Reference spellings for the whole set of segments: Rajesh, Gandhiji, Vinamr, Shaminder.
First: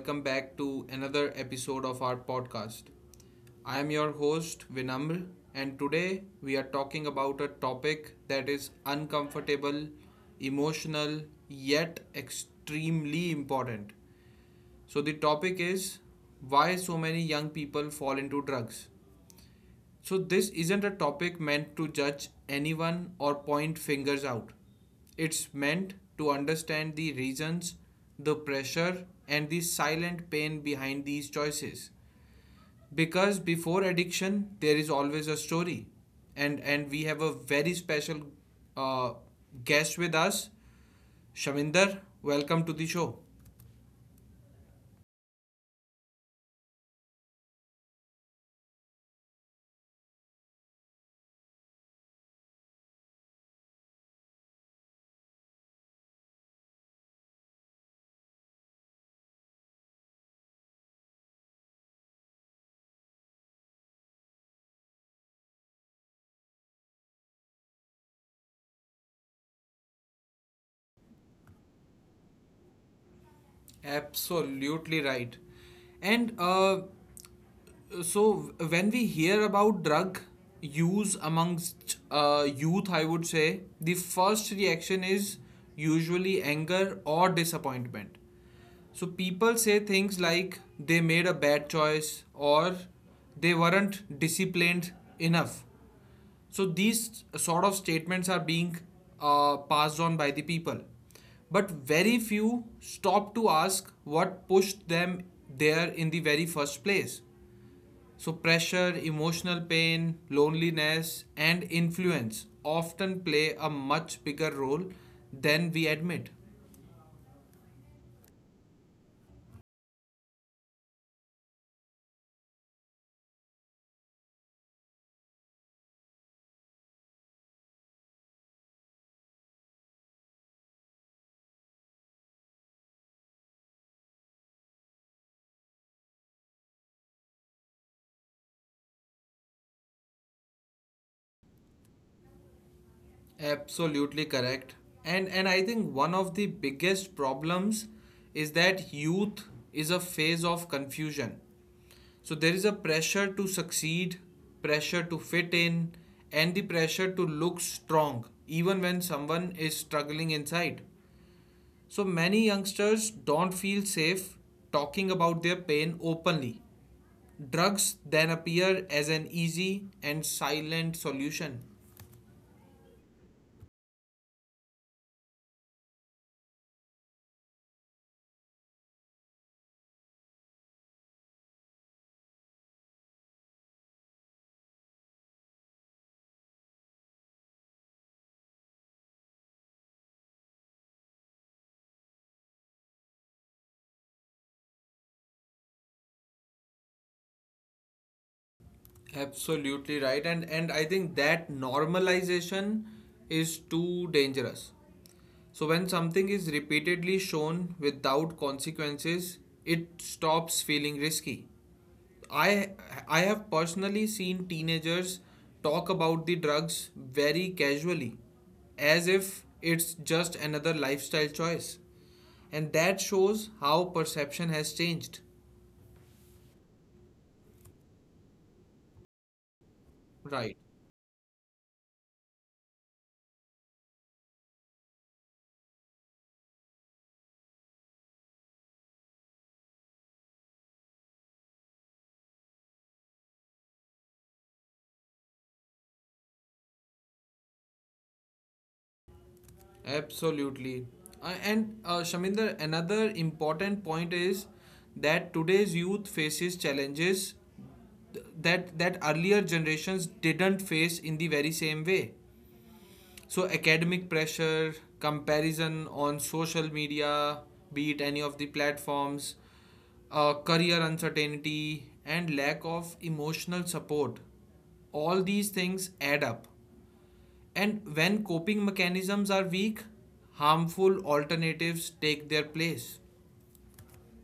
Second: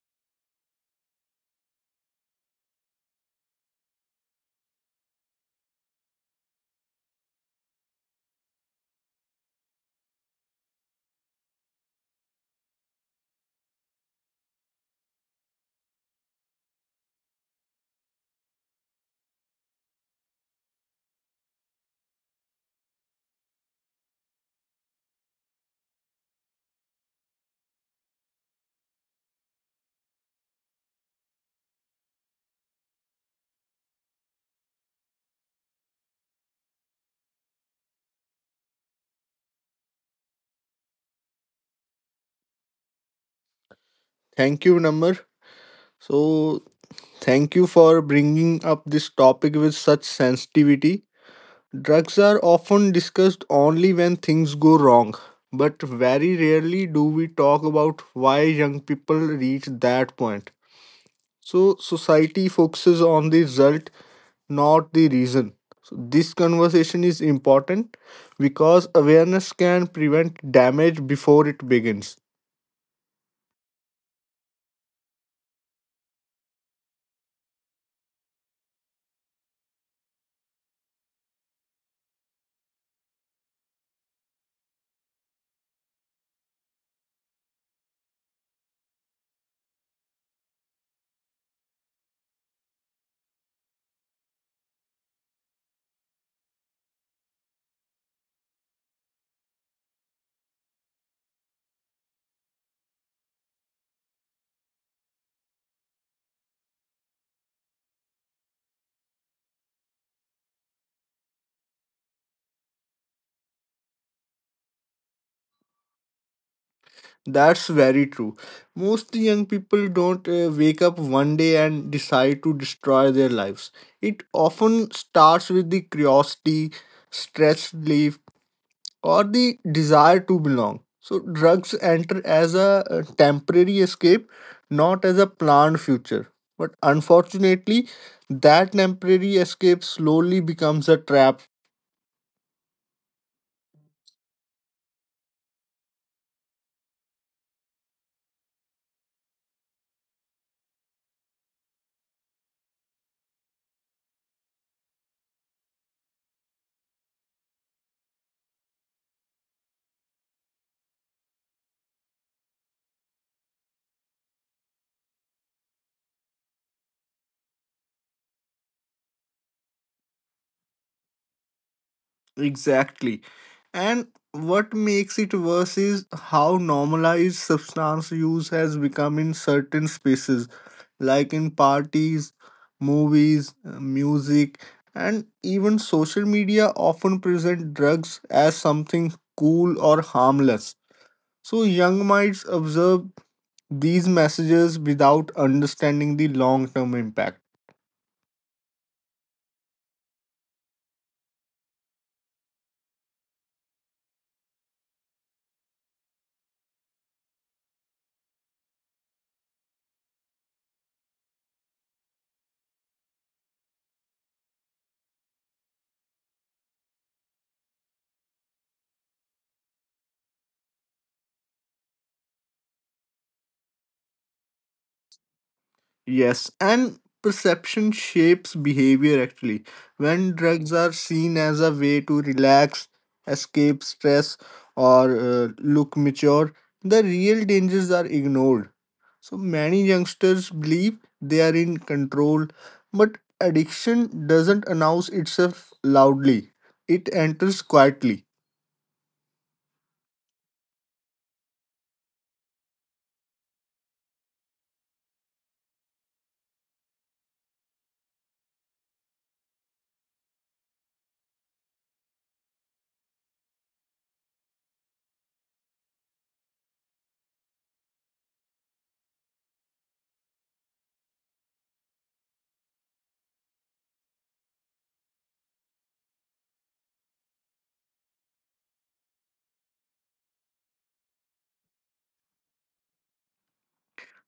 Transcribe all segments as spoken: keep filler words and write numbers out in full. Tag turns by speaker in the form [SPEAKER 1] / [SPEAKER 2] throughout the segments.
[SPEAKER 1] welcome back to another episode of our podcast. I am your host, Vinamr, and today we are talking about a topic that is uncomfortable, emotional, yet extremely important. So, the topic is why so many young people fall into drugs. So, this isn't a topic meant to judge anyone or point fingers out. It's meant to understand the reasons, the pressure, and the silent pain behind these choices. Because before addiction, there is always a story. And, and we have a very special uh, guest with us, Shaminder. Welcome to the show.
[SPEAKER 2] Thank you, Namr. So, thank you for bringing up this topic with such sensitivity. Drugs are often discussed only when things go wrong, but very rarely do we talk about why young people reach that point. So, society focuses on the result, not the reason. So, this conversation is important because awareness can prevent damage before it begins.
[SPEAKER 1] Absolutely right. And uh, So, when we hear about drug use amongst uh, youth, I would say the first reaction is usually anger or disappointment. So, people say things like they made a bad choice or they weren't disciplined enough. So, these sort of statements are being uh, passed on by the people. But very few stop to ask what pushed them there in the very first place. So, pressure, emotional pain, loneliness, and influence often play a much bigger role than we admit.
[SPEAKER 2] That's very true. Most young people don't uh, wake up one day and decide to destroy their lives. It often starts with the curiosity, stress relief, or the desire to belong. So, drugs enter as a uh, temporary escape, not as a planned future. But unfortunately, that temporary escape slowly becomes a trap.
[SPEAKER 1] Absolutely correct. And, and I think one of the biggest problems is that youth is a phase of confusion. So, there is a pressure to succeed, pressure to fit in, and the pressure to look strong, even when someone is struggling inside. So many youngsters don't feel safe talking about their pain openly. Drugs then appear as an easy and silent solution.
[SPEAKER 2] Exactly. And what makes it worse is how normalized substance use has become in certain spaces, like in parties, movies, uh, music, and even social media often present drugs as something cool or harmless. So young minds observe these messages without understanding the long term impact.
[SPEAKER 1] Absolutely right, and and I think that normalization is too dangerous. So when something is repeatedly shown without consequences, it stops feeling risky. I I have personally seen teenagers talk about the drugs very casually, as if it's just another lifestyle choice. And that shows how perception has changed.
[SPEAKER 2] Yes, and perception shapes behavior actually. When
[SPEAKER 1] Right.
[SPEAKER 2] drugs are seen as a way to relax, escape stress, or uh, look mature, the real dangers are ignored. So many youngsters believe they are in control, but addiction doesn't announce itself loudly, it enters quietly.
[SPEAKER 1] Absolutely. Uh, and uh, Shaminder, another important point is that today's youth faces challenges that that earlier generations didn't face in the very same way. So, academic pressure, comparison on social media, be it any of the platforms, uh, career uncertainty, and lack of emotional support. All these things add up. And when coping mechanisms are weak, harmful alternatives take their place.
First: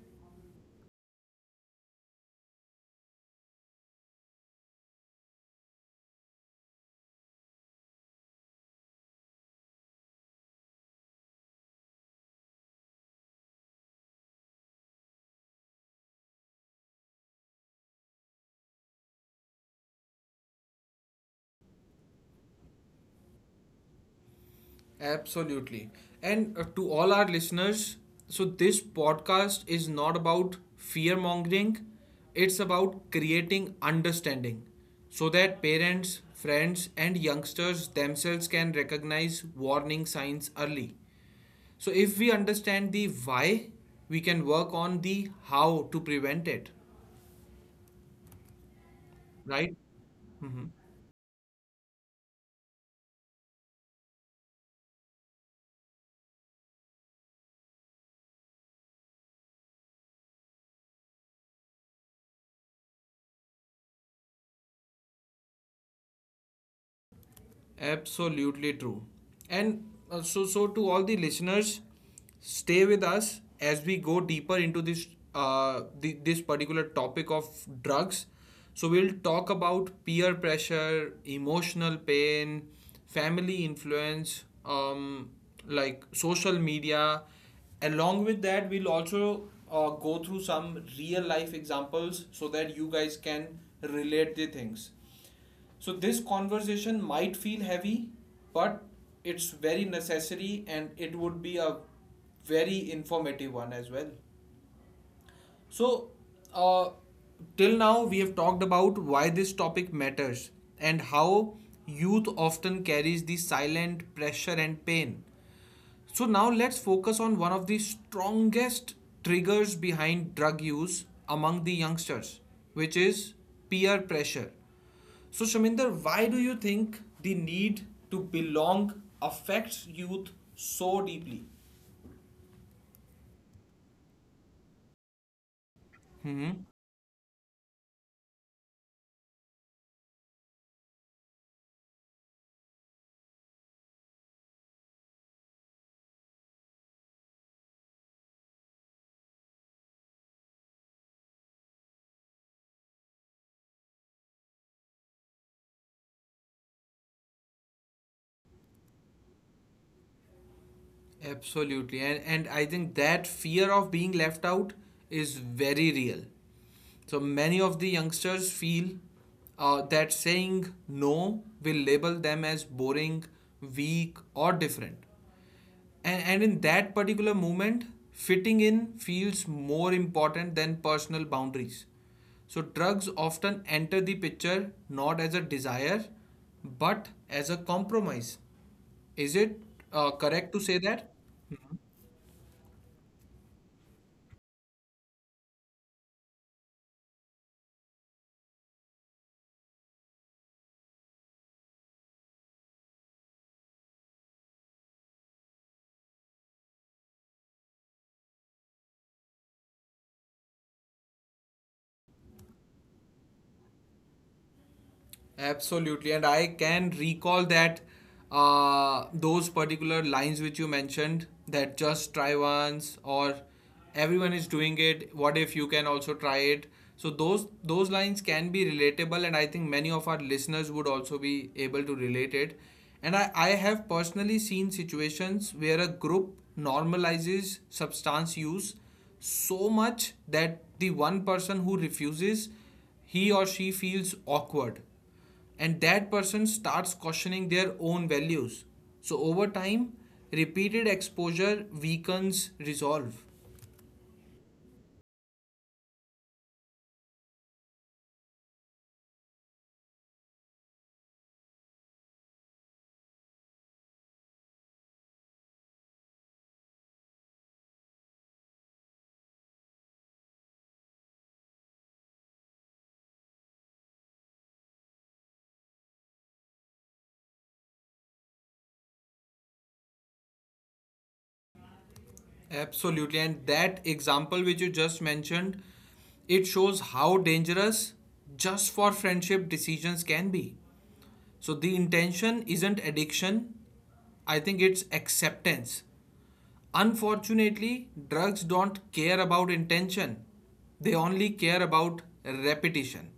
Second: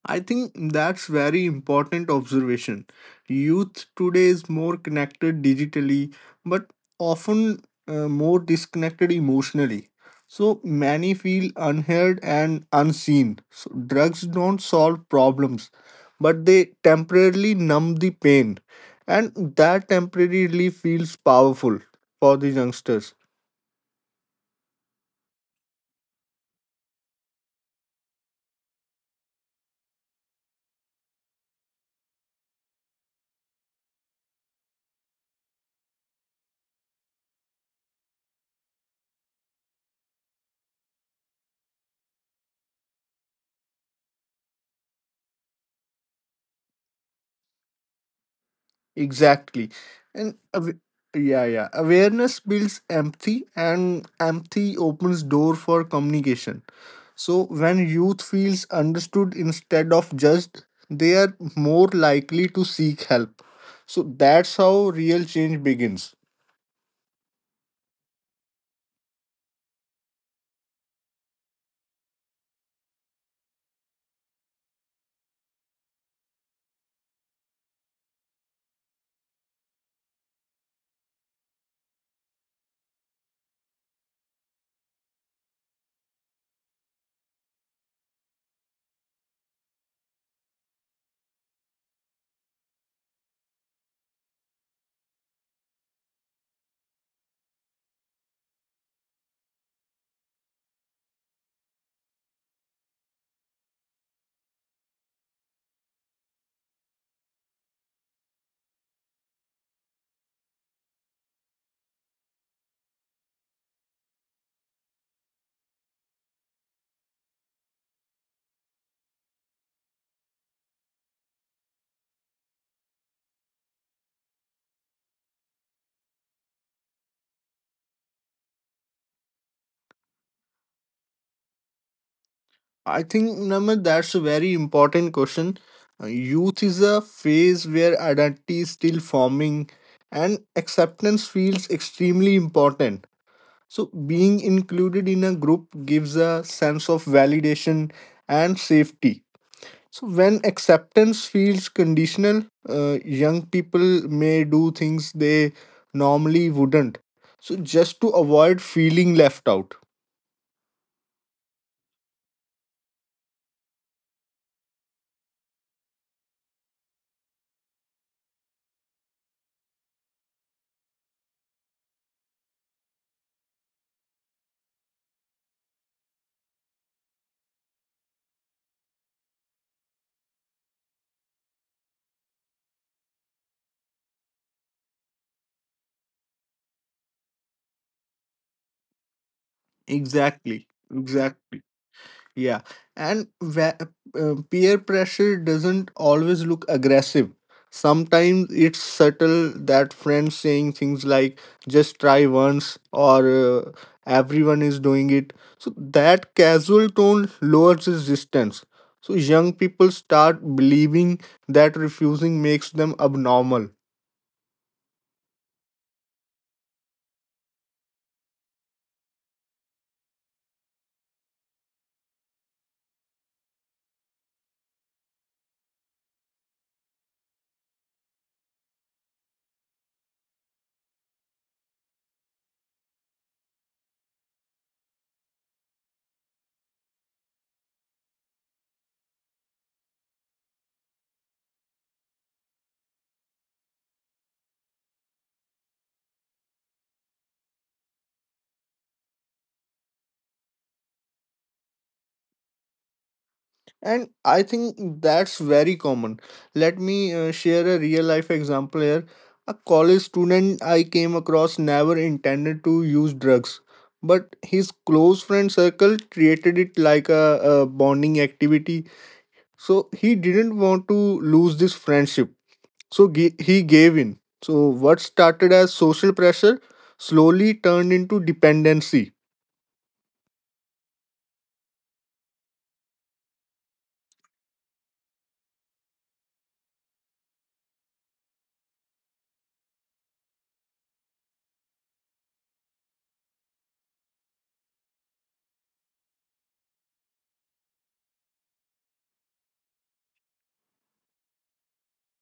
[SPEAKER 2] I think that's very important observation. Youth today is more connected digitally, but often uh, more disconnected emotionally. So many feel unheard and unseen. So drugs don't solve problems, but they temporarily numb the pain, and that temporary relief feels powerful for the youngsters.
[SPEAKER 1] Absolutely. And uh, to all our listeners, so this podcast is not about fear mongering, it's about creating understanding so that parents, friends, and youngsters themselves can recognize warning signs early. So, if we understand the why, we can work on the how to prevent it,
[SPEAKER 2] Exactly.
[SPEAKER 1] right?
[SPEAKER 2] And aw- yeah, yeah. awareness builds empathy and empathy opens door for communication. So when youth feels understood instead of judged, they are more likely to seek help. So that's how real change begins.
[SPEAKER 1] Absolutely true. And uh, so, so to all the listeners, stay with us as we go deeper into this uh, the, this particular topic of drugs. So we'll talk about peer pressure, emotional pain, family influence, um, like social media. Along with that, we'll also uh, go through some real life examples so that you guys can relate the things. So, this conversation might feel heavy, but it's very necessary and it would be a very informative one as well. So, uh, till now, we have talked about why this topic matters and how youth often carries the silent pressure and pain. So, now let's focus on one of the strongest triggers behind drug use among the youngsters, which is peer pressure. So, Shaminder, why do you think the need to belong affects youth so deeply?
[SPEAKER 2] I think Namit, that's a very important question. Uh, Youth is a phase where identity is still forming and acceptance feels extremely important. So, being included in a group gives a sense of validation and safety. So, when acceptance feels conditional, uh, young people may do things they normally wouldn't. So, just to avoid feeling left out.
[SPEAKER 1] Absolutely. And, and I think that fear of being left out is very real. So many of the youngsters feel uh, that saying no will label them as boring, weak, or different. And, and in that particular moment, fitting in feels more important than personal boundaries. So, drugs often enter the picture not as a desire but as a compromise. Is it uh, correct to
[SPEAKER 2] Exactly.
[SPEAKER 1] say that?
[SPEAKER 2] Exactly. Yeah, and va- uh, peer pressure doesn't always look aggressive. Sometimes it's subtle that friends saying things like just try once or uh, everyone is doing it. So that casual tone lowers resistance. So young people start believing that refusing makes them abnormal.
[SPEAKER 1] Absolutely, and I can recall that uh, those particular lines which you mentioned, that just try once or everyone is doing it. What if you can also try it? So those those lines can be relatable, and I think many of our listeners would also be able to relate it. And I, I have personally seen situations where a group normalizes substance use so much that the one person who refuses, he or she feels awkward and that person starts questioning their own values. So, over time, repeated exposure weakens resolve.
[SPEAKER 2] And I think that's very common. Let me uh, share a real life example here. A college student I came across never intended to use drugs, but his close friend circle treated it like a, a bonding activity. So he didn't want to lose this friendship. So ge- he gave in. So what started as social pressure slowly turned into dependency.
[SPEAKER 1] Absolutely. And that example which you just mentioned, it shows how dangerous just for friendship decisions can be. So, the intention isn't addiction, I think it's acceptance. Unfortunately, drugs don't care about intention, they only care about repetition.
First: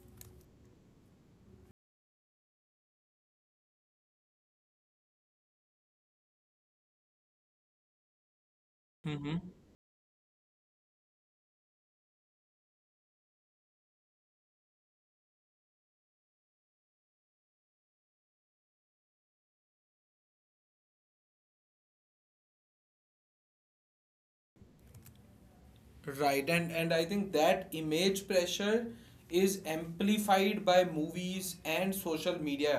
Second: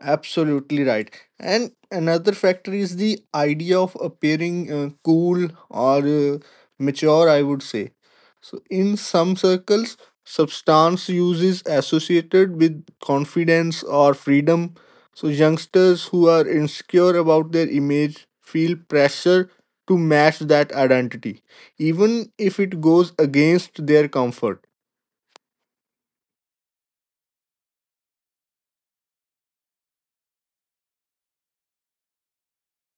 [SPEAKER 2] Absolutely right. And another factor is the idea of appearing uh, cool or uh, mature, I would say. So, in some
[SPEAKER 1] Mm-hmm.
[SPEAKER 2] circles, substance use is associated with confidence or freedom. So, youngsters who are insecure about their image feel pressure to match that identity, even if it goes against their comfort.
[SPEAKER 1] Right, and and I think that image pressure is amplified by movies and social media.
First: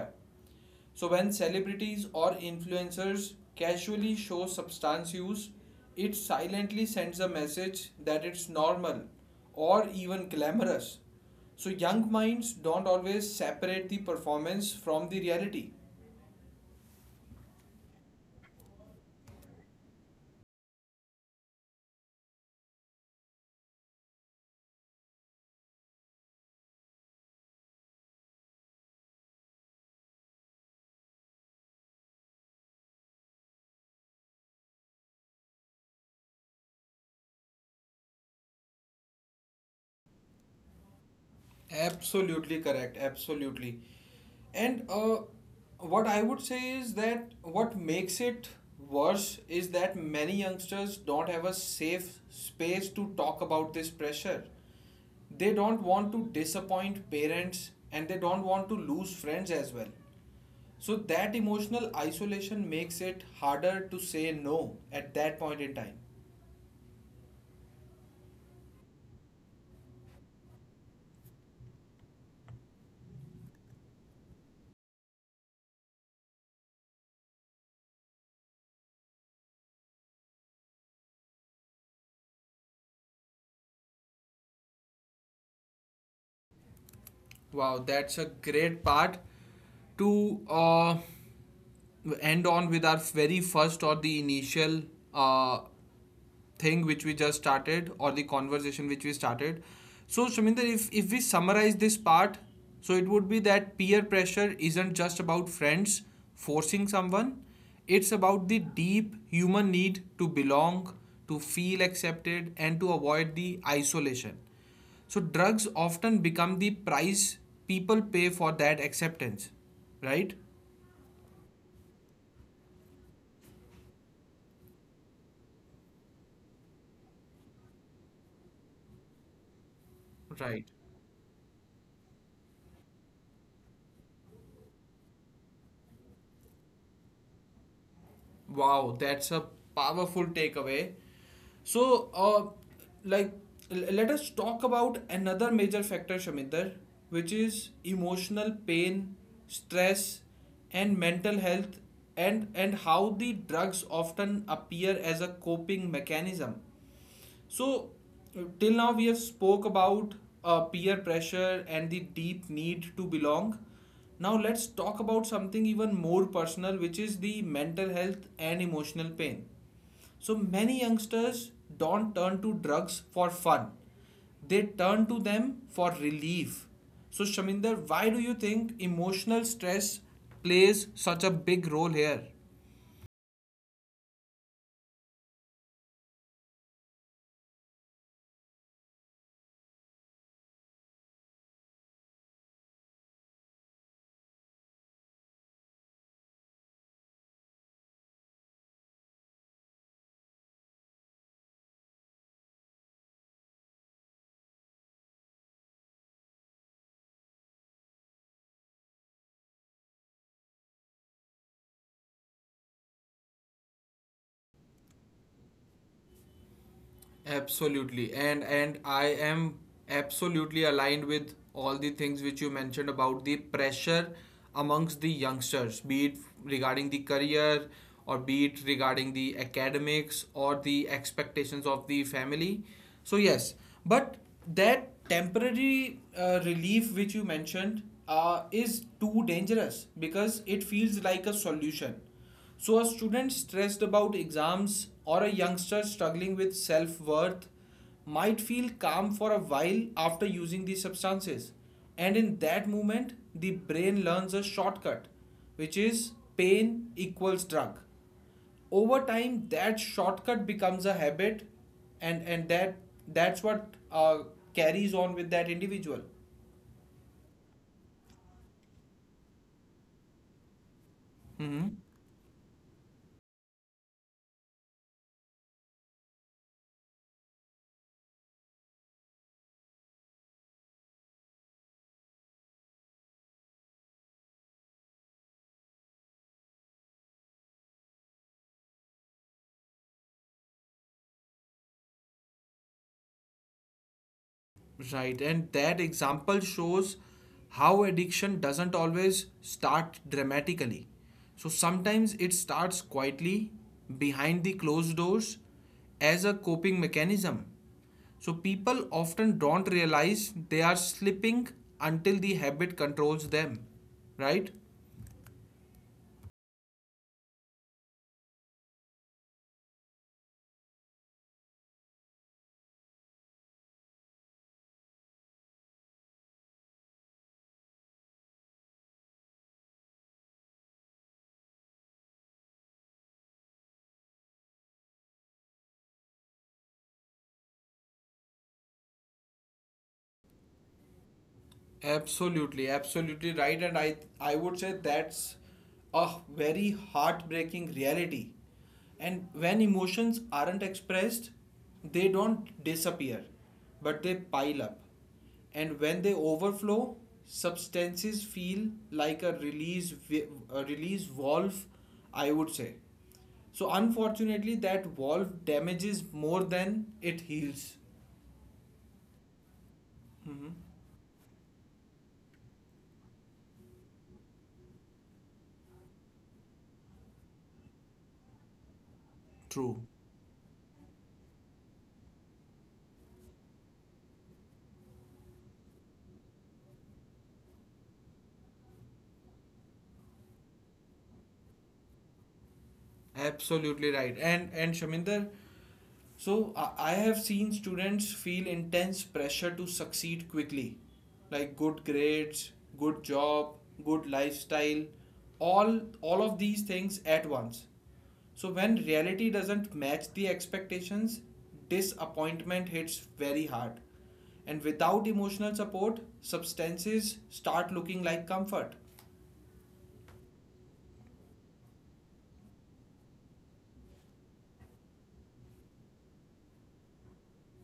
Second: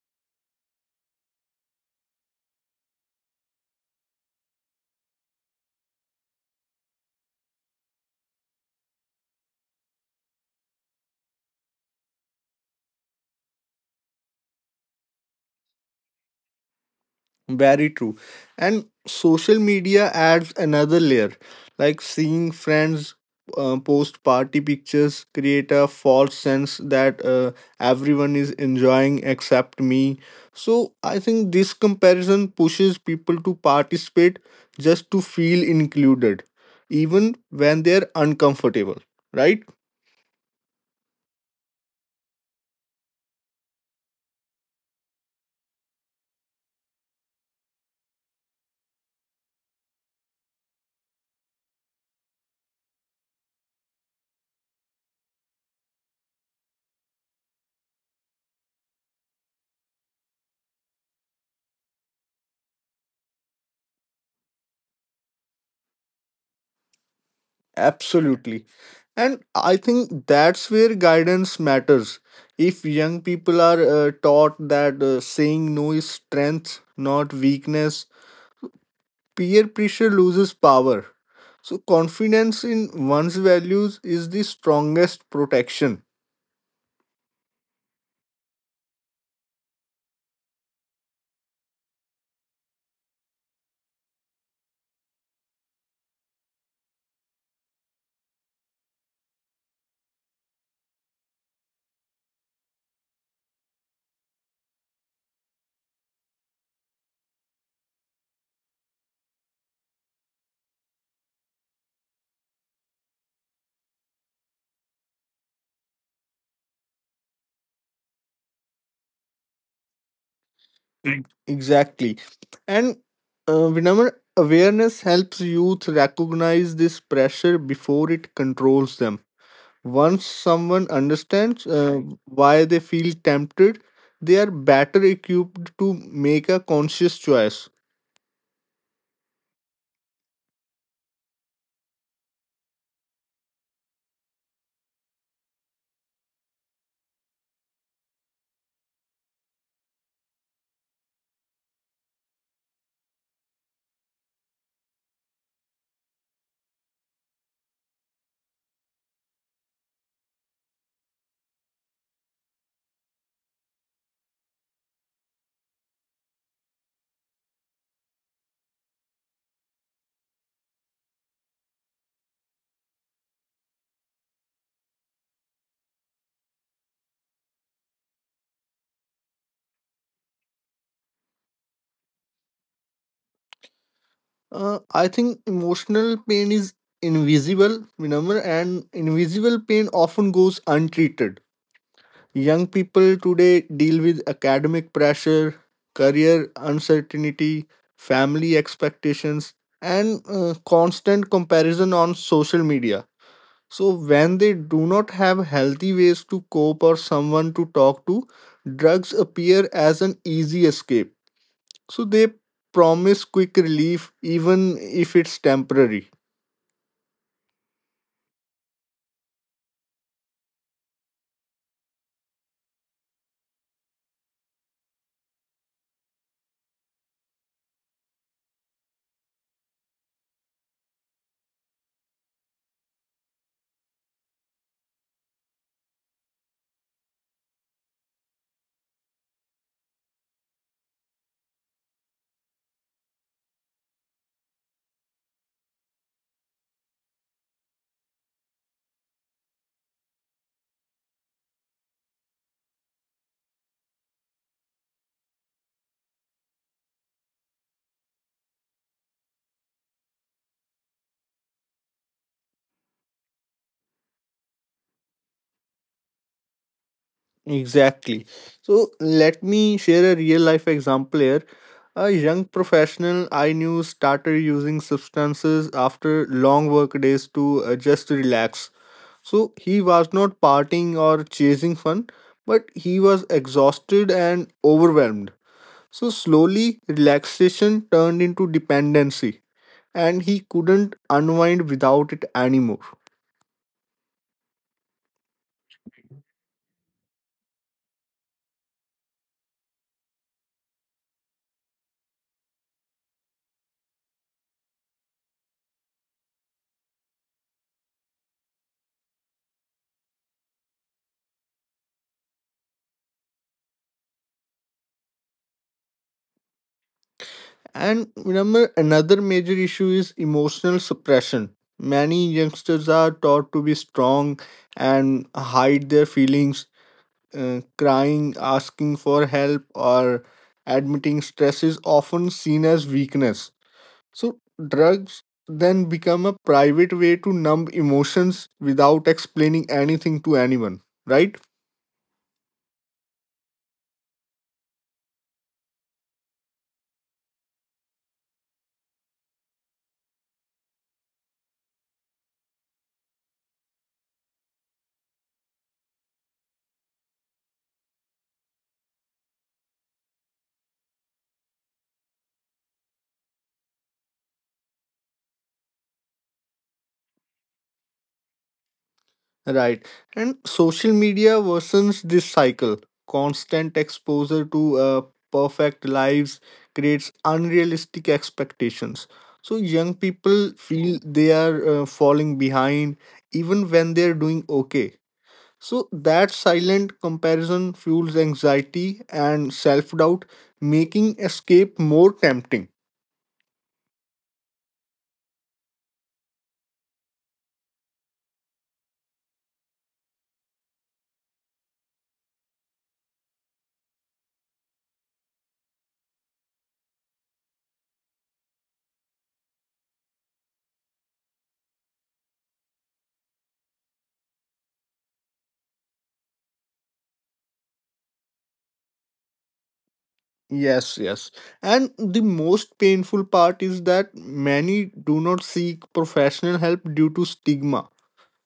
[SPEAKER 1] So when celebrities or influencers casually show substance use, it silently sends a message that it's normal or even glamorous. So young minds don't always separate the performance from the reality.
[SPEAKER 2] Very true. And social media adds another layer, like seeing friends uh, post party pictures create a false sense that uh, everyone is enjoying except me. So I think this comparison pushes people to participate just to feel included, even when they're uncomfortable, right?
[SPEAKER 1] Absolutely correct. Absolutely. And uh, what I would say is that what makes it worse is that many youngsters don't have a safe space to talk about this pressure. They don't want to disappoint parents and they don't want to lose friends as well. So that emotional isolation makes it harder to say no at that point in time.
[SPEAKER 2] Absolutely. And I think that's where guidance matters. If young people are uh, taught that uh, saying no is strength, not weakness, peer pressure loses power. So, confidence in one's values is the strongest protection.
[SPEAKER 1] Wow, that's a great part to uh, end on with our very first or the initial uh, thing which we just started, or the conversation which we started. So, Shaminder, if, if we summarize this part, so it would be that peer pressure isn't just about friends forcing someone, it's about the deep human need to belong, to feel accepted, and to avoid the isolation. So, drugs often become the price people pay for that acceptance, right?
[SPEAKER 2] E- Exactly. And uh, Vinamr, awareness helps youth recognize this pressure before it controls them. Once someone
[SPEAKER 1] Right.
[SPEAKER 2] understands uh, why they feel tempted, they are better equipped to make a conscious choice.
[SPEAKER 1] Wow, that's a powerful takeaway. So, uh, like, l- let us talk about another major factor, Shaminder, which is emotional pain, stress, and mental health, and and how the drugs often appear as a coping mechanism. So till now we have spoke about uh, peer pressure and the deep need to belong. Now let's talk about something even more personal, which is the mental health and emotional pain. So many youngsters don't turn to drugs for fun. They turn to them for relief. So Shaminder, why do you think emotional stress plays such a big role here?
[SPEAKER 2] Uh, I think emotional pain is invisible, Vinamr, and invisible pain often goes untreated. Young people today deal with academic pressure, career uncertainty, family expectations, and uh, constant comparison on social media. So, when they do not have healthy ways to cope or someone to talk to, drugs appear as an easy escape. So, they promise quick relief even if it's temporary.
[SPEAKER 1] Absolutely. And and I am absolutely aligned with all the things which you mentioned about the pressure amongst the youngsters, be it regarding the career or be it regarding the academics or the expectations of the family. So yes, but that temporary uh, relief which you mentioned uh, is too dangerous because it feels like a solution. So, a student stressed about exams or a youngster struggling with self worth might feel calm for a while after using these substances. And in that moment, the brain learns a shortcut, which is pain equals drug. Over time, that shortcut becomes a habit, and, and that that's what uh, carries on with that individual.
[SPEAKER 2] Exactly. So, let me share a real life example here. A
[SPEAKER 1] Mm-hmm.
[SPEAKER 2] young professional I knew started using substances after long work days to uh, just relax. So, he was not partying or chasing fun, but he was exhausted and overwhelmed. So slowly, relaxation turned into dependency, and he couldn't unwind without it anymore.
[SPEAKER 1] Right, and that example shows how addiction doesn't always start dramatically. So sometimes it starts quietly behind the closed doors as a coping mechanism. So people often don't realize they are slipping until the habit controls them, right?
[SPEAKER 2] And remember, another major issue is emotional suppression. Many youngsters are taught to be strong and hide their feelings. Uh, crying, asking for help, or admitting stress is often seen as weakness. So drugs then become a private way to numb emotions without explaining anything to anyone, right?
[SPEAKER 1] Absolutely, absolutely right. And I I would say that's a very heartbreaking reality. And when emotions aren't expressed, they don't disappear, but they pile up. And when they overflow, substances feel like a release vi- a release valve, I would say. So unfortunately, that valve damages more than it heals.
[SPEAKER 2] Right. And social
[SPEAKER 1] Hmm.
[SPEAKER 2] media worsens this cycle. Constant exposure to uh, perfect lives creates unrealistic expectations. So young people
[SPEAKER 1] True.
[SPEAKER 2] feel they are uh, falling behind even when they're doing okay. So that silent comparison fuels anxiety and self doubt, making escape more tempting.
[SPEAKER 1] Absolutely right. And and Shaminder, so I, I have seen students feel intense pressure to succeed quickly, like good grades, good job, good lifestyle, all all of these things at once. So when reality doesn't match the expectations, disappointment hits very hard. And without emotional support, substances start looking like comfort.
[SPEAKER 2] Yes, yes. And the most painful part is that many do not seek professional help due to stigma.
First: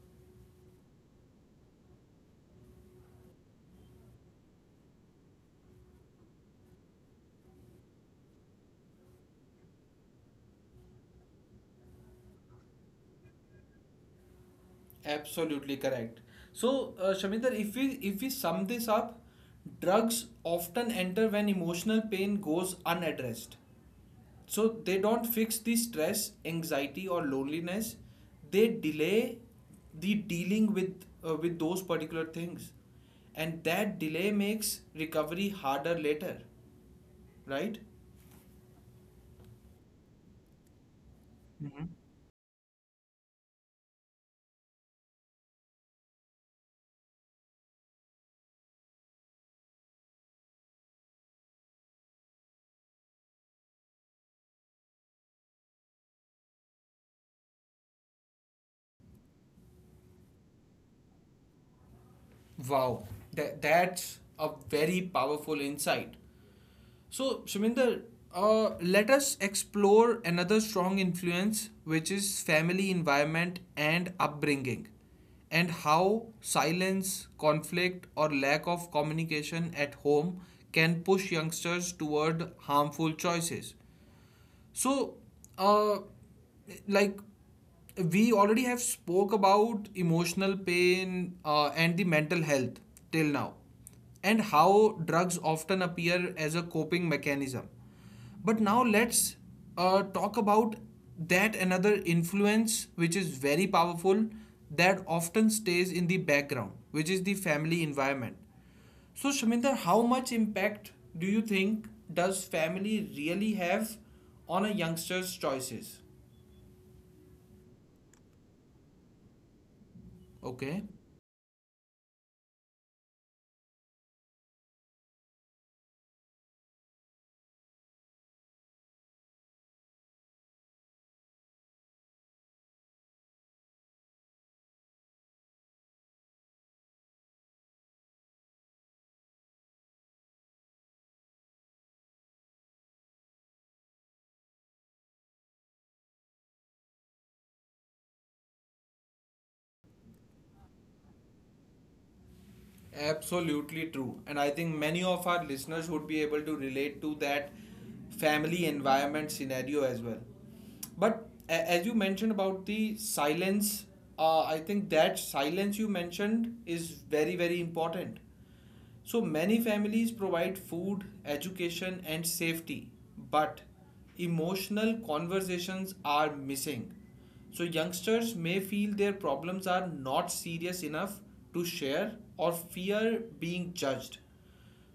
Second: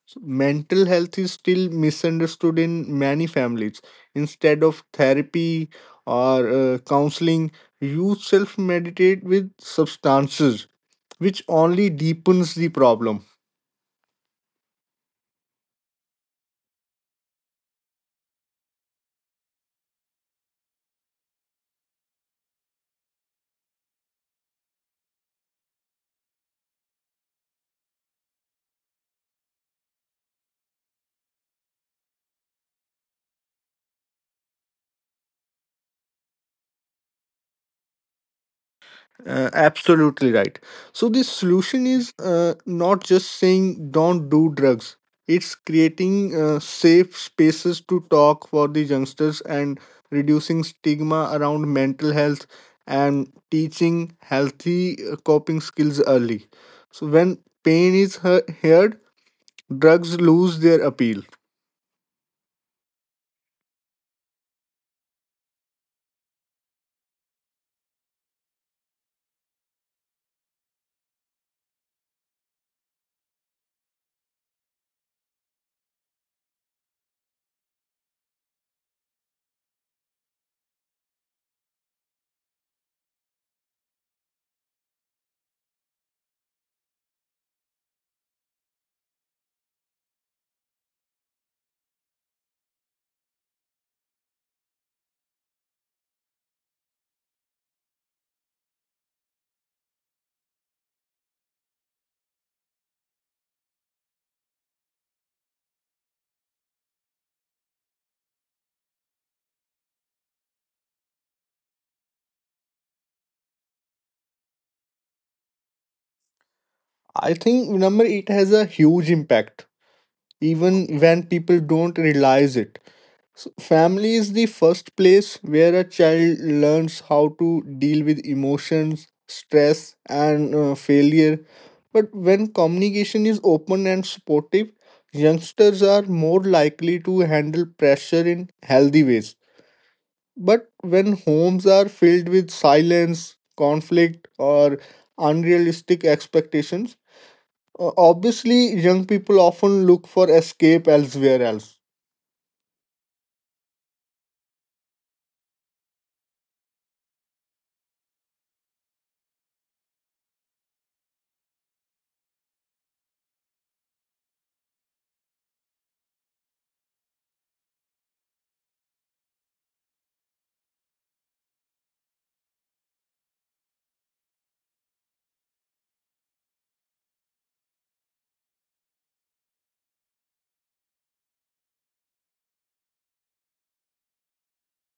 [SPEAKER 2] So mental health is still misunderstood in many families. Instead of therapy or uh, counseling, youth self meditate with substances, which only deepens the problem.
[SPEAKER 1] Absolutely correct. So, uh, Shaminder, if we if we sum this up, drugs often enter when emotional pain goes unaddressed. So they don't fix the stress, anxiety, or loneliness. They delay the dealing with uh, with those particular things, and that delay makes recovery harder later, right?
[SPEAKER 2] Uh, absolutely right. So the solution
[SPEAKER 1] Mhm.
[SPEAKER 2] is uh, not just saying don't do drugs. It's creating uh, safe spaces to talk for the youngsters and reducing stigma around mental health and teaching healthy uh, coping skills early. So when pain is he- heard, drugs lose their appeal.
[SPEAKER 1] Wow, that, that's a very powerful insight. So, Shuminder, uh, let us explore another strong influence, which is family environment and upbringing, and how silence, conflict, or lack of communication at home can push youngsters toward harmful choices. So uh like we already have spoke about emotional pain uh, and the mental health till now, and how drugs often appear as a coping mechanism. But now let's uh, talk about that another influence which is very powerful, that often stays in the background, which is the family environment. So, Shaminder, how much impact do you think does family really have on a youngster's choices?
[SPEAKER 2] I think number it has a huge impact
[SPEAKER 1] Okay,
[SPEAKER 2] even when people don't realize it. So family is the first place where a child learns how to deal with emotions, stress, and uh, failure. But when communication is open and supportive, youngsters are more likely to handle pressure in healthy ways. But when homes are filled with silence, conflict, or unrealistic expectations, uh, obviously young people often look for escape elsewhere else.
[SPEAKER 1] absolutely true. And I think many of our listeners would be able to relate to that family environment scenario as well. But a- as you mentioned about the silence, uh, I think that silence you mentioned is very, very important. So many families provide food, education, and safety, but emotional conversations are missing. So youngsters may feel their problems are not serious enough to share or fear being judged.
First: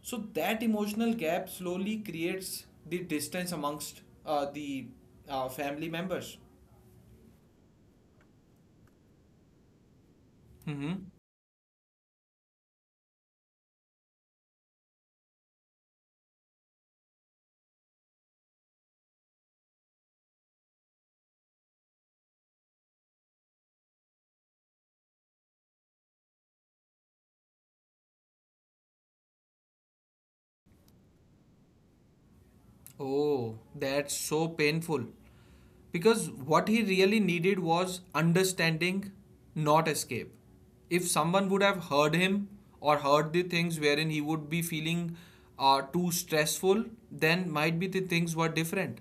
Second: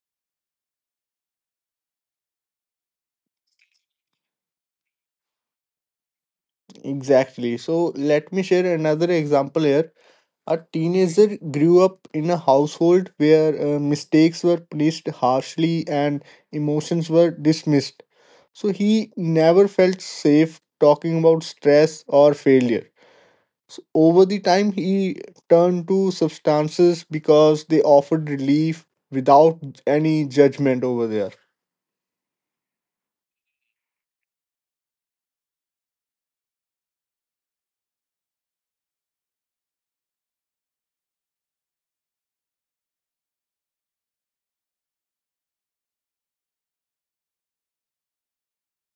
[SPEAKER 1] So that emotional gap slowly creates the distance amongst uh, the uh, family members.
[SPEAKER 2] Exactly. So let me share another example here. A
[SPEAKER 1] Mm-hmm.
[SPEAKER 2] teenager grew up in a household where uh, mistakes were punished harshly and emotions were dismissed. So he never felt safe talking about stress or failure. So over the time, he turned to substances because they offered relief without any judgment over there.
[SPEAKER 1] Oh, that's so painful. Because what he really needed was understanding, not escape. If someone would have heard him or heard the things wherein he would be feeling uh, too stressful, then might be the things were different.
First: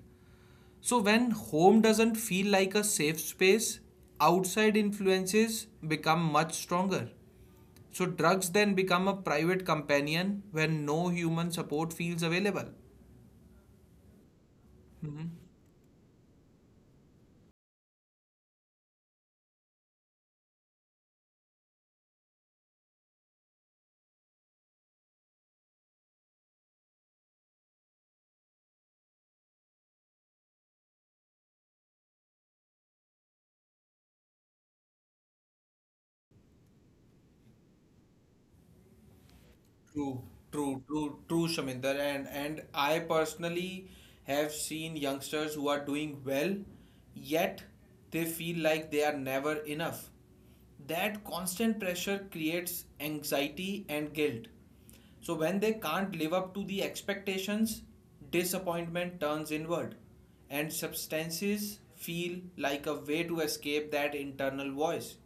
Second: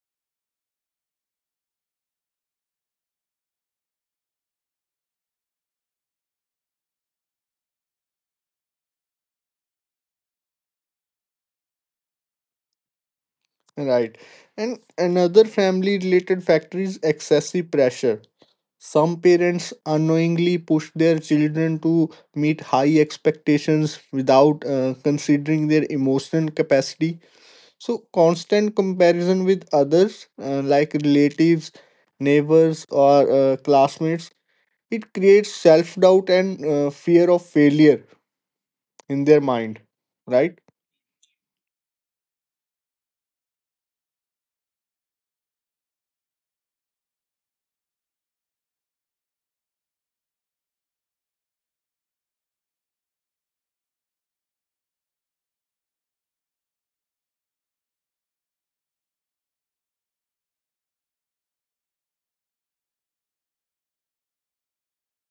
[SPEAKER 1] So when home doesn't feel like a safe space, outside influences become much stronger. So drugs then become a private companion when no human support feels available.
[SPEAKER 2] Right. And another family related factor is excessive pressure. Some parents unknowingly push their children to meet high expectations without uh, considering their emotional capacity. So, constant comparison with others, uh, like relatives, neighbors, or uh, classmates, it creates self doubt and uh, fear of failure in their mind,
[SPEAKER 1] True,
[SPEAKER 2] right?
[SPEAKER 1] true, true, true, Shaminder. And and I personally have seen youngsters who are doing well, yet they feel like they are never enough. That constant pressure creates anxiety and guilt. So when they can't live up to the expectations, disappointment turns inward, and substances feel like a way to escape that internal voice.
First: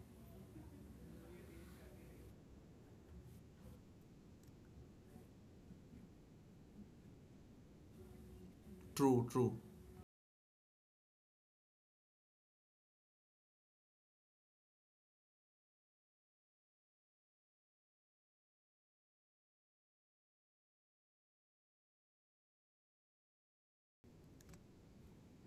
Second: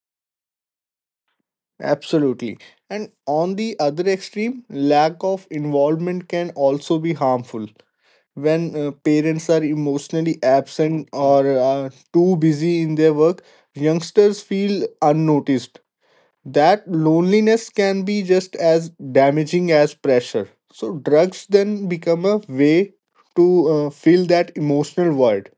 [SPEAKER 2] Absolutely. And on the other extreme, lack of involvement can also be harmful when uh,
[SPEAKER 1] True,
[SPEAKER 2] parents
[SPEAKER 1] true.
[SPEAKER 2] are emotionally absent or are too busy in their work, youngsters feel unnoticed. That loneliness can be just as damaging as pressure. So, drugs then become a way to uh, fill that emotional void.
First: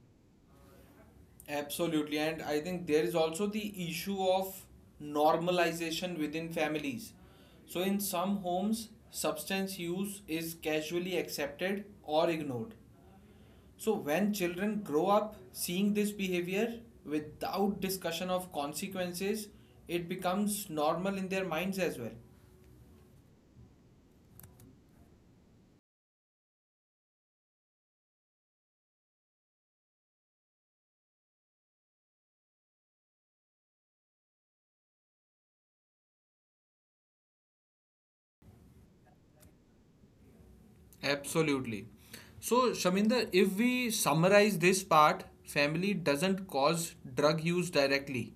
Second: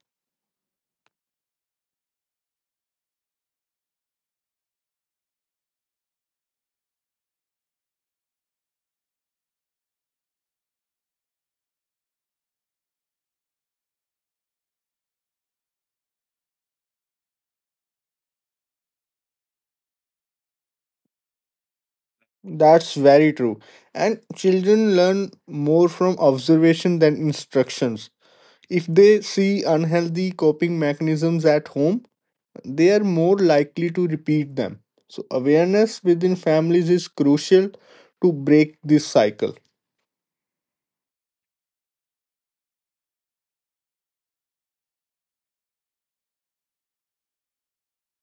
[SPEAKER 1] Absolutely, and I think there is also the issue of normalization within families. So, in some homes, substance use is casually accepted or ignored. So, when children grow up seeing this behavior without discussion of consequences, it becomes normal in their minds as well.
[SPEAKER 2] That's very true. And children learn more from observation than instructions. If they see unhealthy coping mechanisms at home, they are more likely to repeat them. So, awareness within families is crucial to break this cycle.
[SPEAKER 1] Absolutely. So, Shaminder, if we summarize this part, family doesn't cause drug use directly,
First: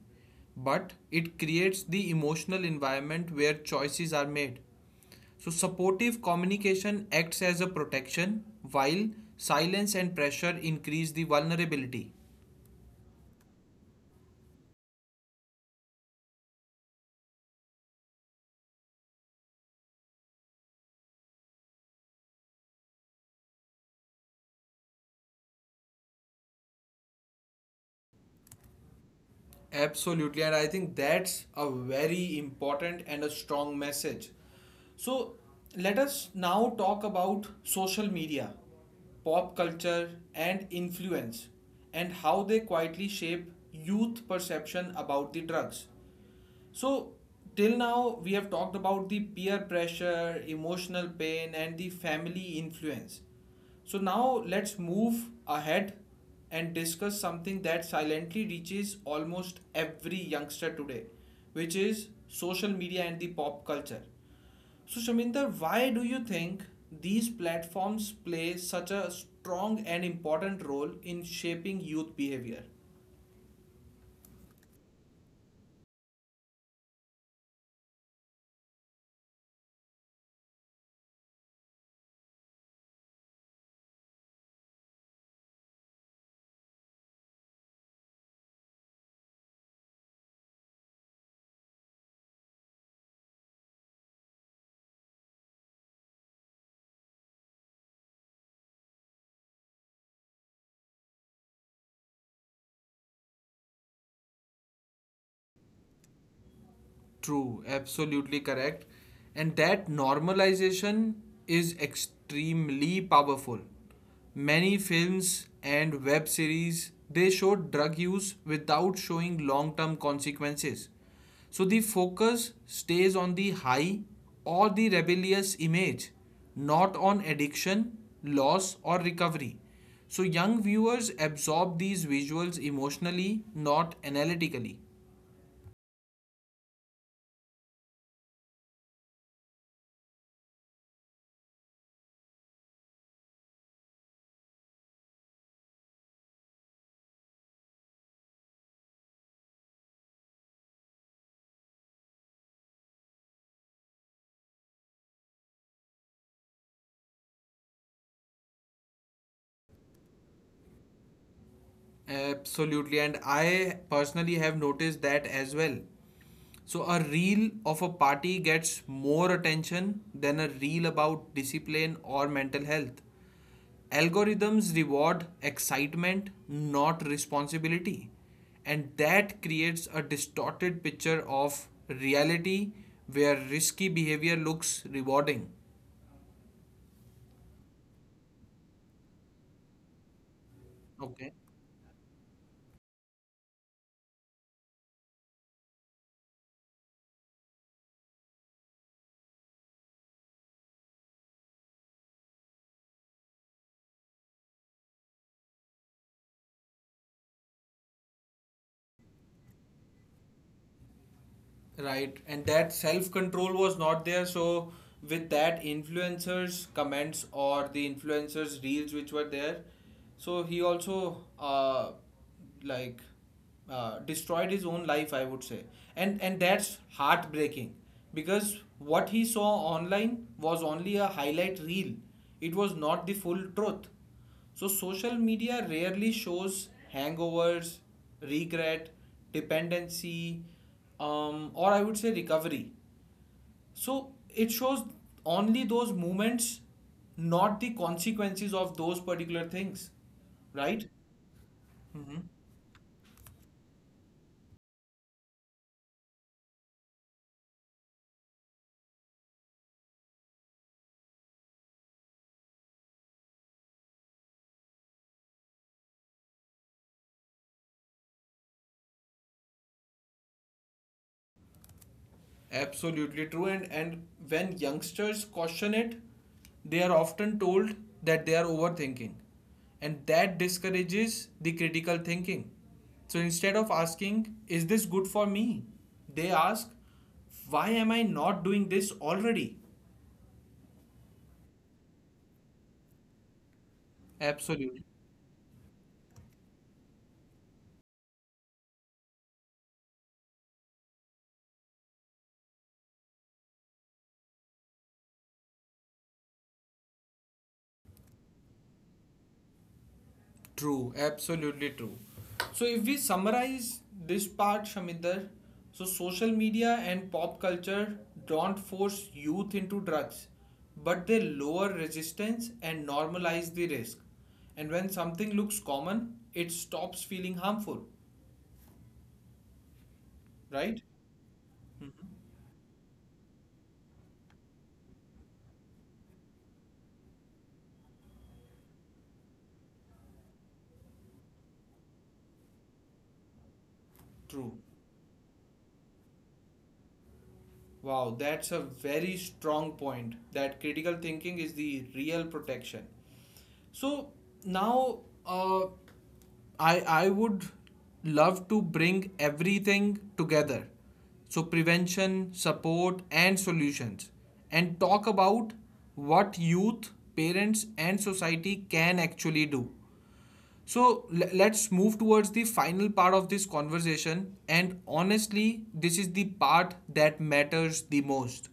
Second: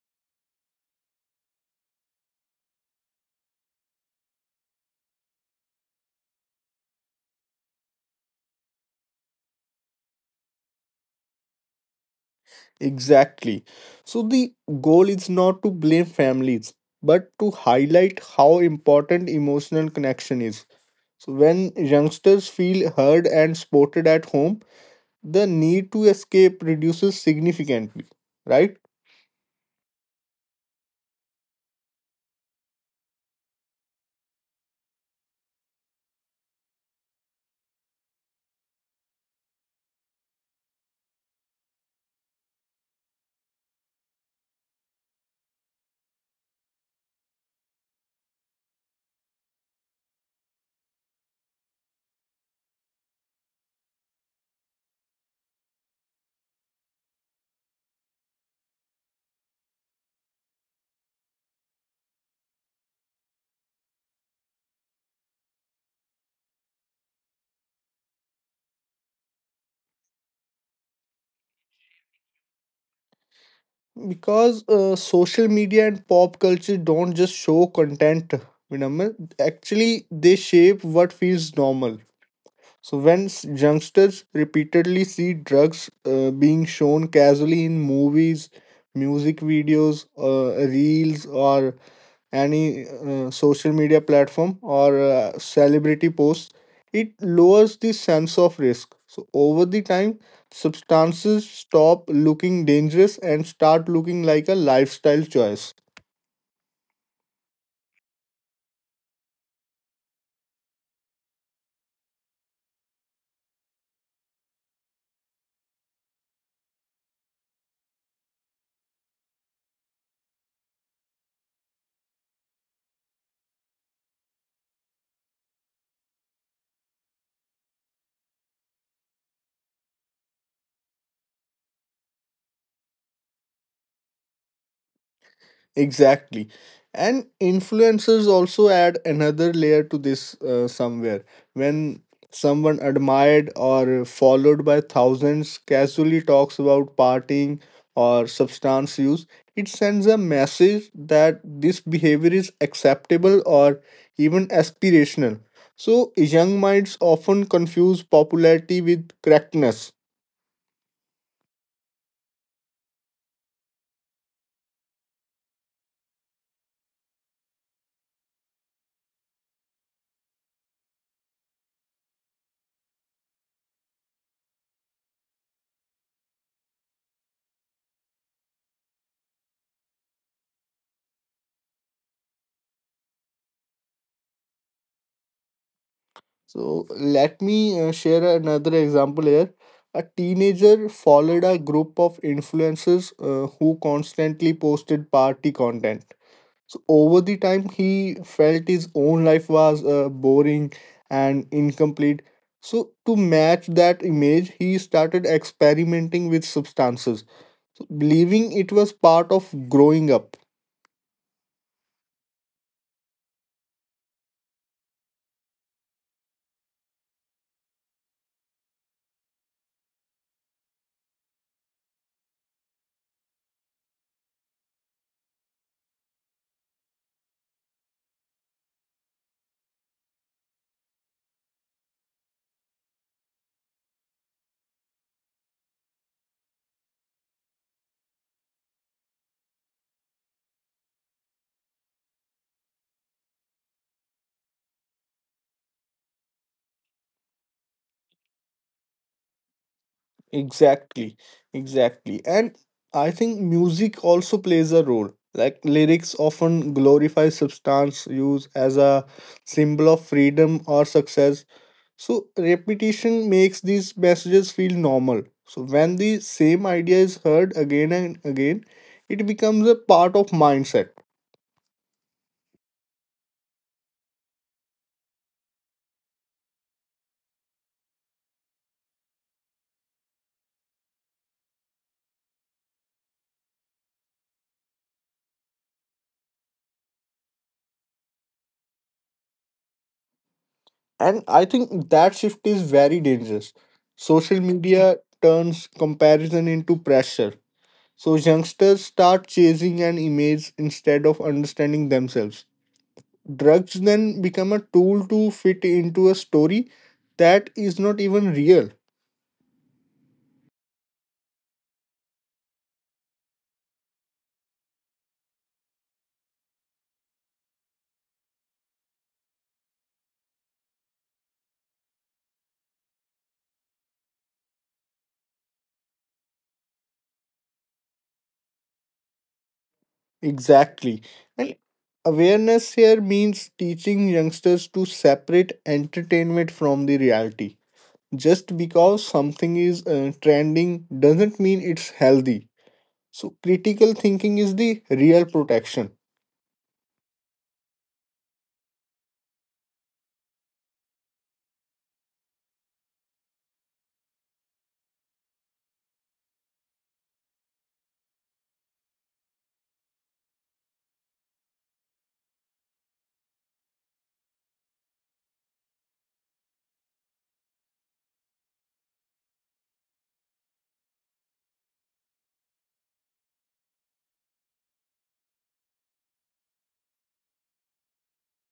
[SPEAKER 1] but it creates the emotional environment where choices are made. So, supportive communication acts as a protection, while silence and pressure increase the vulnerability.
[SPEAKER 2] Exactly. So, the goal is not to blame families, but to highlight how important emotional connection is. So, when youngsters feel heard and supported at home, the need to escape reduces significantly, right?
[SPEAKER 1] Absolutely, and I think that's a very important and a strong message. So, let us now talk about social media, pop culture, and influence, and how they quietly shape youth perception about the drugs. So, till now, we have talked about the peer pressure, emotional pain, and the family influence. So, now let's move ahead and discuss something that silently reaches almost every youngster today, which is social media and the pop culture. So, Shaminder, why do you think these platforms play such a strong and important role in shaping youth behavior?
[SPEAKER 2] Because uh, social media and pop culture don't just show content, Vinamr. Actually, they shape what feels normal. So when s- youngsters repeatedly see drugs uh, being shown casually in movies, music videos, uh, reels, or any uh, social media platform or uh, celebrity posts, it lowers the sense of risk. So over the time, substances stop looking dangerous and start looking like a lifestyle choice.
[SPEAKER 1] True, absolutely correct. And that normalization is extremely powerful. Many films and web series they show drug use without showing long-term consequences. So the focus stays on the high or the rebellious image, not on addiction, loss or recovery. So young viewers absorb these visuals emotionally, not analytically.
[SPEAKER 2] Exactly. And influencers also add another layer to this uh, somewhere. When someone admired or followed by thousands casually talks about partying or substance use, it sends a message that this behavior is acceptable or even aspirational. So, young minds often confuse popularity with correctness.
[SPEAKER 1] Absolutely, and I personally have noticed that as well. So, a reel of a party gets more attention than a reel about discipline or mental health. Algorithms reward excitement, not responsibility, and that creates a distorted picture of reality where risky behavior looks rewarding.
[SPEAKER 2] So let me uh, share another example here. A teenager
[SPEAKER 1] Okay.
[SPEAKER 2] followed a group of influencers uh, who constantly posted party content. So over the time, he felt his own life was uh, boring and incomplete. So to match that image, he started experimenting with substances, so believing it was part of growing up.
[SPEAKER 1] Right, and that self control was not there. So, with that, influencers' comments or the influencers' reels which were there, so he also uh, like uh, destroyed his own life, I would say, and and that's heartbreaking because what he saw online was only a highlight reel. It was not the full truth. So, social media rarely shows hangovers, regret, dependency, um, or I would say recovery. So, it shows only those moments, not the consequences of those particular things, right?
[SPEAKER 2] Exactly, exactly. And I think music also plays a role. Like lyrics often glorify substance use as a symbol of freedom or success. So repetition makes these messages feel normal. So when the same idea is heard again and again, it becomes a part of mindset.
[SPEAKER 1] Absolutely true. And, and when youngsters caution it, they are often told that they are overthinking. And that discourages the critical thinking. So instead of asking, is this good for me? They ask, why am I not doing this already?
[SPEAKER 2] And I think that shift is very dangerous. Social
[SPEAKER 1] Absolutely.
[SPEAKER 2] media turns comparison into pressure. So youngsters start chasing an image instead of understanding themselves. Drugs then become a tool to fit into a story that is not even real.
[SPEAKER 1] True, absolutely true. So, if we summarize this part, Shamindar, so social media and pop culture don't force youth into drugs, but they lower resistance and normalize the risk. And when something looks common, it stops feeling harmful, right?
[SPEAKER 2] Exactly. And awareness here means teaching youngsters to separate entertainment from the reality. Just because something is uh, trending doesn't mean it's healthy. So critical thinking
[SPEAKER 1] True.
[SPEAKER 2] is the real protection.
[SPEAKER 1] Wow, that's a very strong point that critical thinking is the real protection. So now uh, I I would love to bring everything together. So prevention, support and solutions and talk about what youth, parents and society can actually do. So let's move towards the final part of this conversation. And honestly, this is the part that matters the most.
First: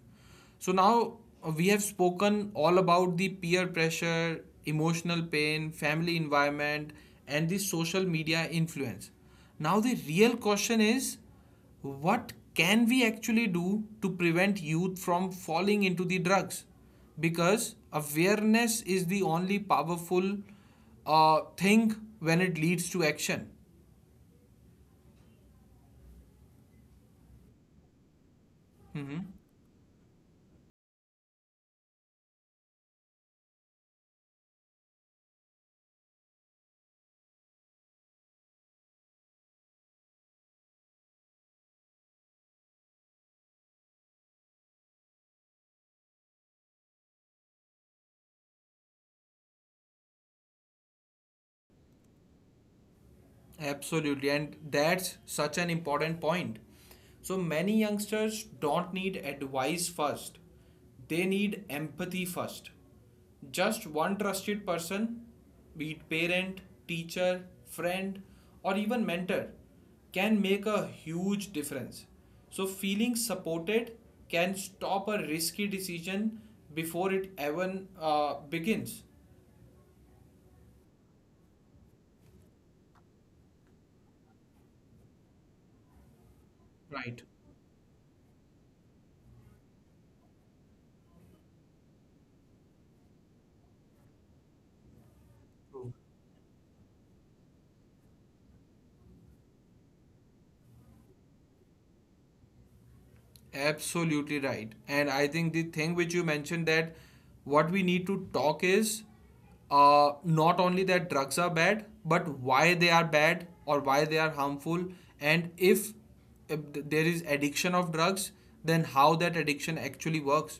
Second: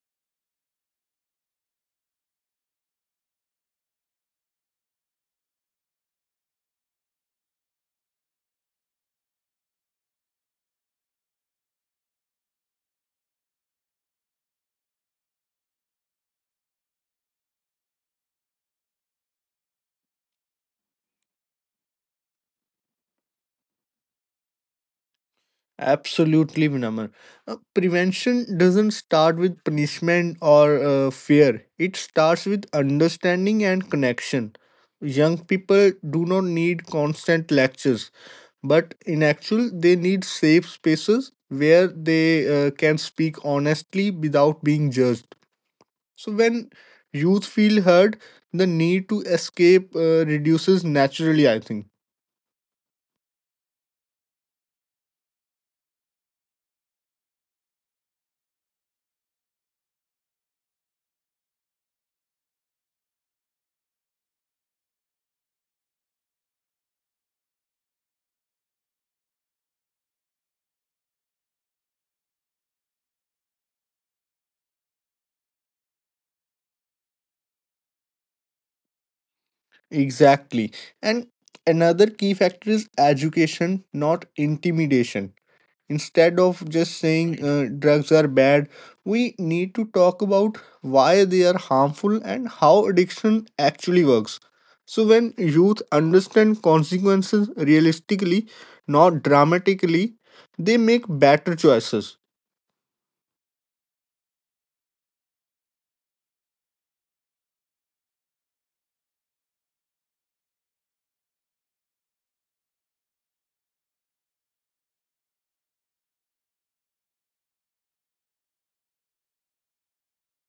[SPEAKER 1] So now uh, we have spoken all about the peer pressure, emotional pain, family environment, and the social media influence. Now the real question is what can we actually do to prevent youth from falling into the drugs? Because awareness is the only powerful uh, thing when it leads to action.
[SPEAKER 2] Absolutely, Vinamr. Uh, prevention doesn't start with punishment or uh, fear. It starts with understanding and connection. Young people do not need constant lectures, but in actual, they need safe spaces where they uh, can speak honestly without being judged. So when youth feel heard, the need to escape uh, reduces naturally. I think.
[SPEAKER 1] Absolutely, and that's such an important point. So many youngsters don't need advice first, they need empathy first. Just one trusted person, be it parent, teacher, friend, or even mentor, can make a huge difference. So feeling supported can stop a risky decision before it even uh, begins.
[SPEAKER 2] Exactly. And another key factor is education, not intimidation. Instead of just
[SPEAKER 1] Right.
[SPEAKER 2] saying uh, drugs are bad, we need to talk about why they are harmful and how addiction actually works. So, when youth understand consequences realistically, not dramatically, they make better choices.
[SPEAKER 1] Absolutely right. And I think the thing which you mentioned that what we need to talk is uh, not only that drugs are bad, but why they are bad or why they are harmful. And if, if th- there is addiction of drugs, then how that addiction actually works.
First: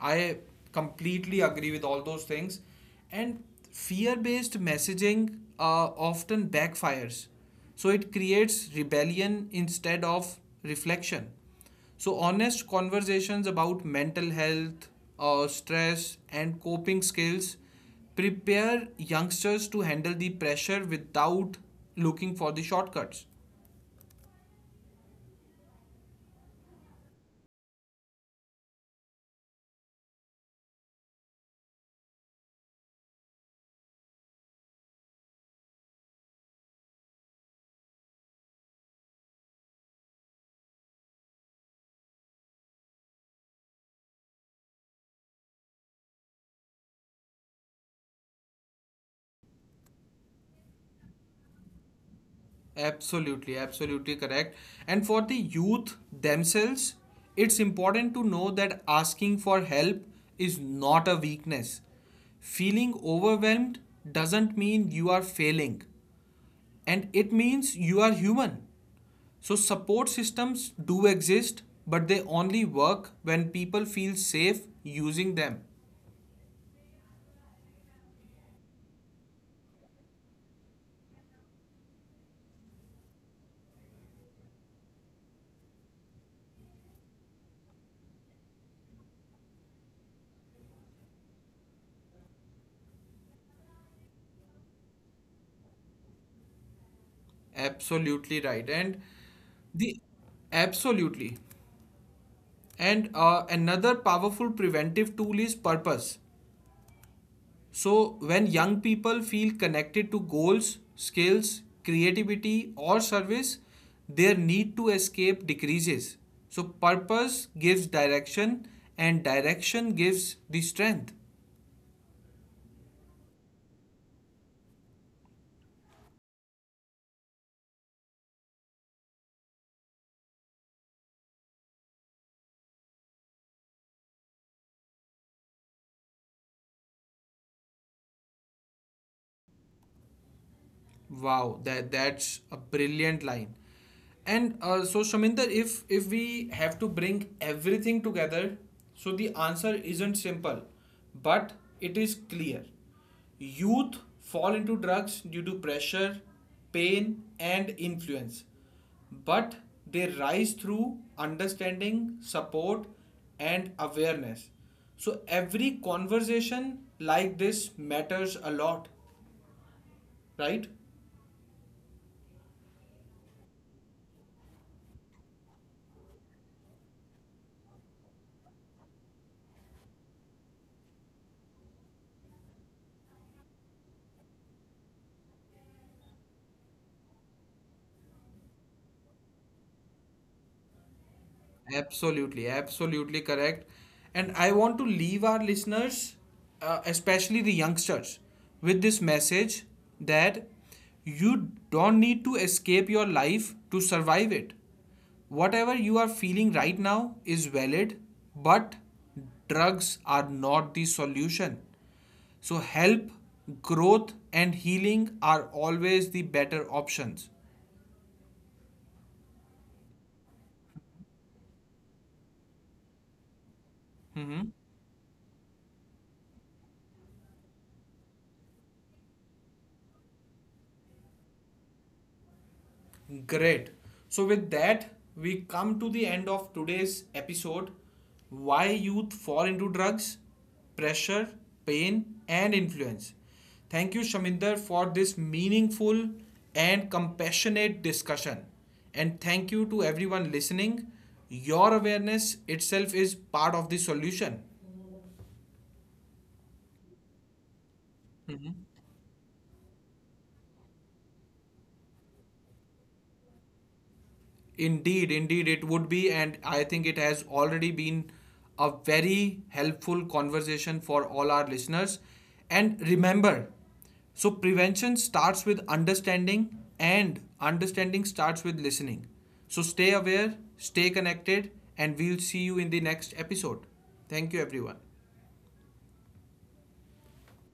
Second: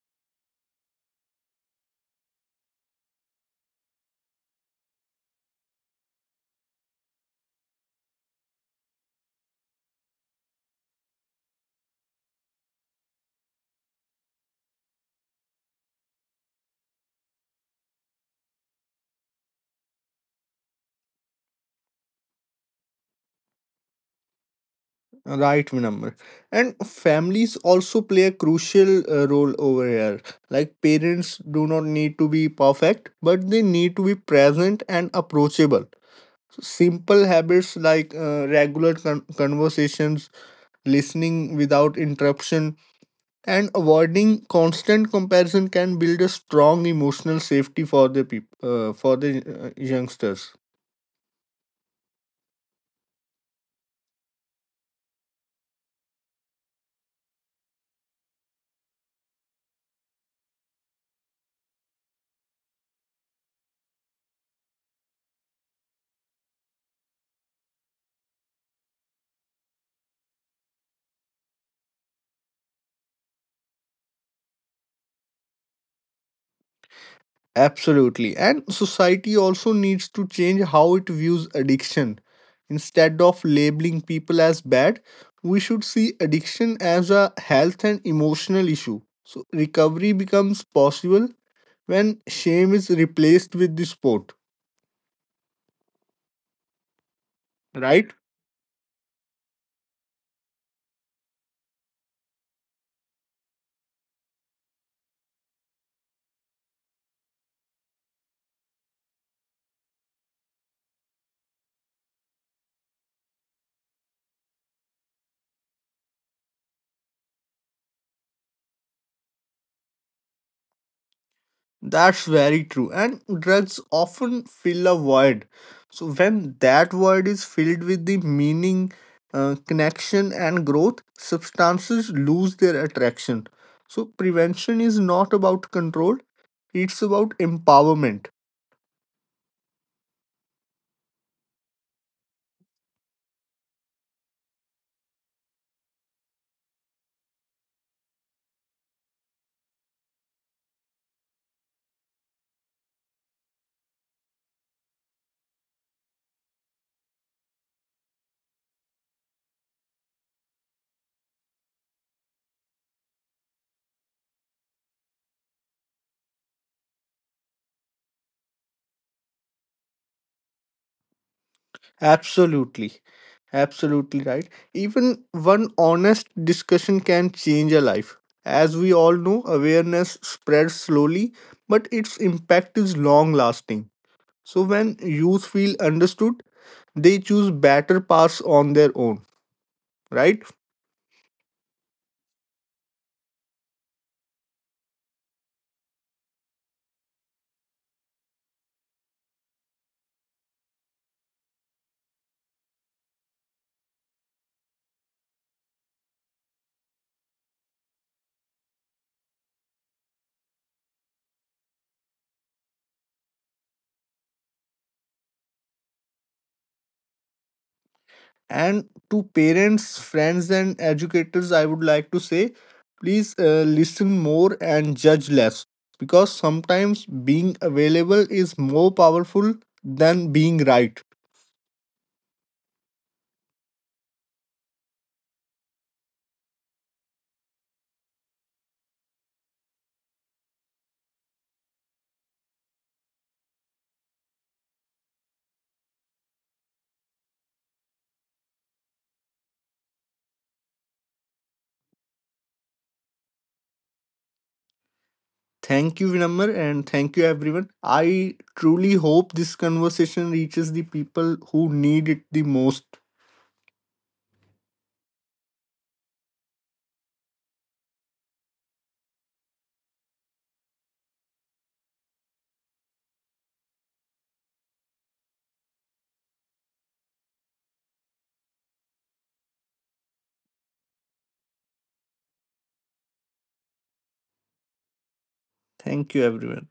[SPEAKER 1] I completely agree with all those things. And fear based messaging uh, often backfires. So it creates rebellion instead of reflection so, honest conversations about mental health, uh, stress, and coping skills prepare youngsters to handle the pressure without looking for the shortcuts.
[SPEAKER 2] Right, Vinamr. And families also play a crucial uh, role over here. Like parents do not need to be perfect, but they need to be present and approachable. So simple habits like uh, regular con- conversations, listening without interruption, and avoiding constant comparison can build a strong emotional safety for the people, uh, for the uh, youngsters.
[SPEAKER 1] Absolutely, absolutely correct. And for the youth themselves, it's important to know that asking for help is not a weakness. Feeling overwhelmed doesn't mean you are failing, and it means you are human. So, support systems do exist, but they only work when people feel safe using them.
[SPEAKER 2] Absolutely. And society also needs to change how it views addiction. Instead of labeling people as bad, we should see addiction as a health and emotional issue. So recovery becomes possible when shame is replaced with the sport,
[SPEAKER 1] Absolutely right. And
[SPEAKER 2] right?
[SPEAKER 1] the absolutely. And uh, another powerful preventive tool is purpose. So, when young people feel connected to goals, skills, creativity, or service, their need to escape decreases. So, purpose gives direction, and direction gives the strength.
[SPEAKER 2] That's very true. And drugs often fill a void. So, when that void is filled with the meaning, uh, connection, and growth, substances lose their attraction. So, prevention is not about control, it's about empowerment.
[SPEAKER 1] Wow, that that's a brilliant line. And uh, so Shaminder, if if we have to bring everything together, so the answer isn't simple, but it is clear. Youth fall into drugs due to pressure, pain, and influence, but they rise through understanding, support, and awareness. So every conversation like this matters a lot, right?
[SPEAKER 2] Absolutely. Absolutely right. Even one honest discussion can change a life. As we all know, awareness spreads slowly, but its impact is long lasting. So when youth feel understood, they choose better paths on their own, right?
[SPEAKER 1] Absolutely, absolutely correct. And I want to leave our listeners, uh, especially the youngsters, with this message that you don't need to escape your life to survive it. Whatever you are feeling right now is valid, but drugs are not the solution. So, help, growth, and healing are always the better options.
[SPEAKER 2] And to parents, friends, and educators, I would like to say, please
[SPEAKER 1] Mm-hmm.
[SPEAKER 2] uh, listen more and judge less because sometimes being available is more powerful than being right.
[SPEAKER 1] Great. So, with that, we come to the end of today's episode Why Youth Fall into Drugs, Pressure, Pain, and Influence. Thank you, Shaminder, for this meaningful and compassionate discussion. And thank you to everyone listening. Your awareness itself is part of the solution.
[SPEAKER 2] Thank you, Vinamar, and thank you, everyone. I truly hope this conversation reaches the people who need it the most.
[SPEAKER 1] Indeed, indeed, it would be, and I think it has already been a very helpful conversation for all our listeners. And remember, so prevention starts with understanding, and understanding starts with listening. So stay aware, stay connected, and we'll see you in the next episode. Thank you, everyone.
[SPEAKER 2] Thank you, everyone.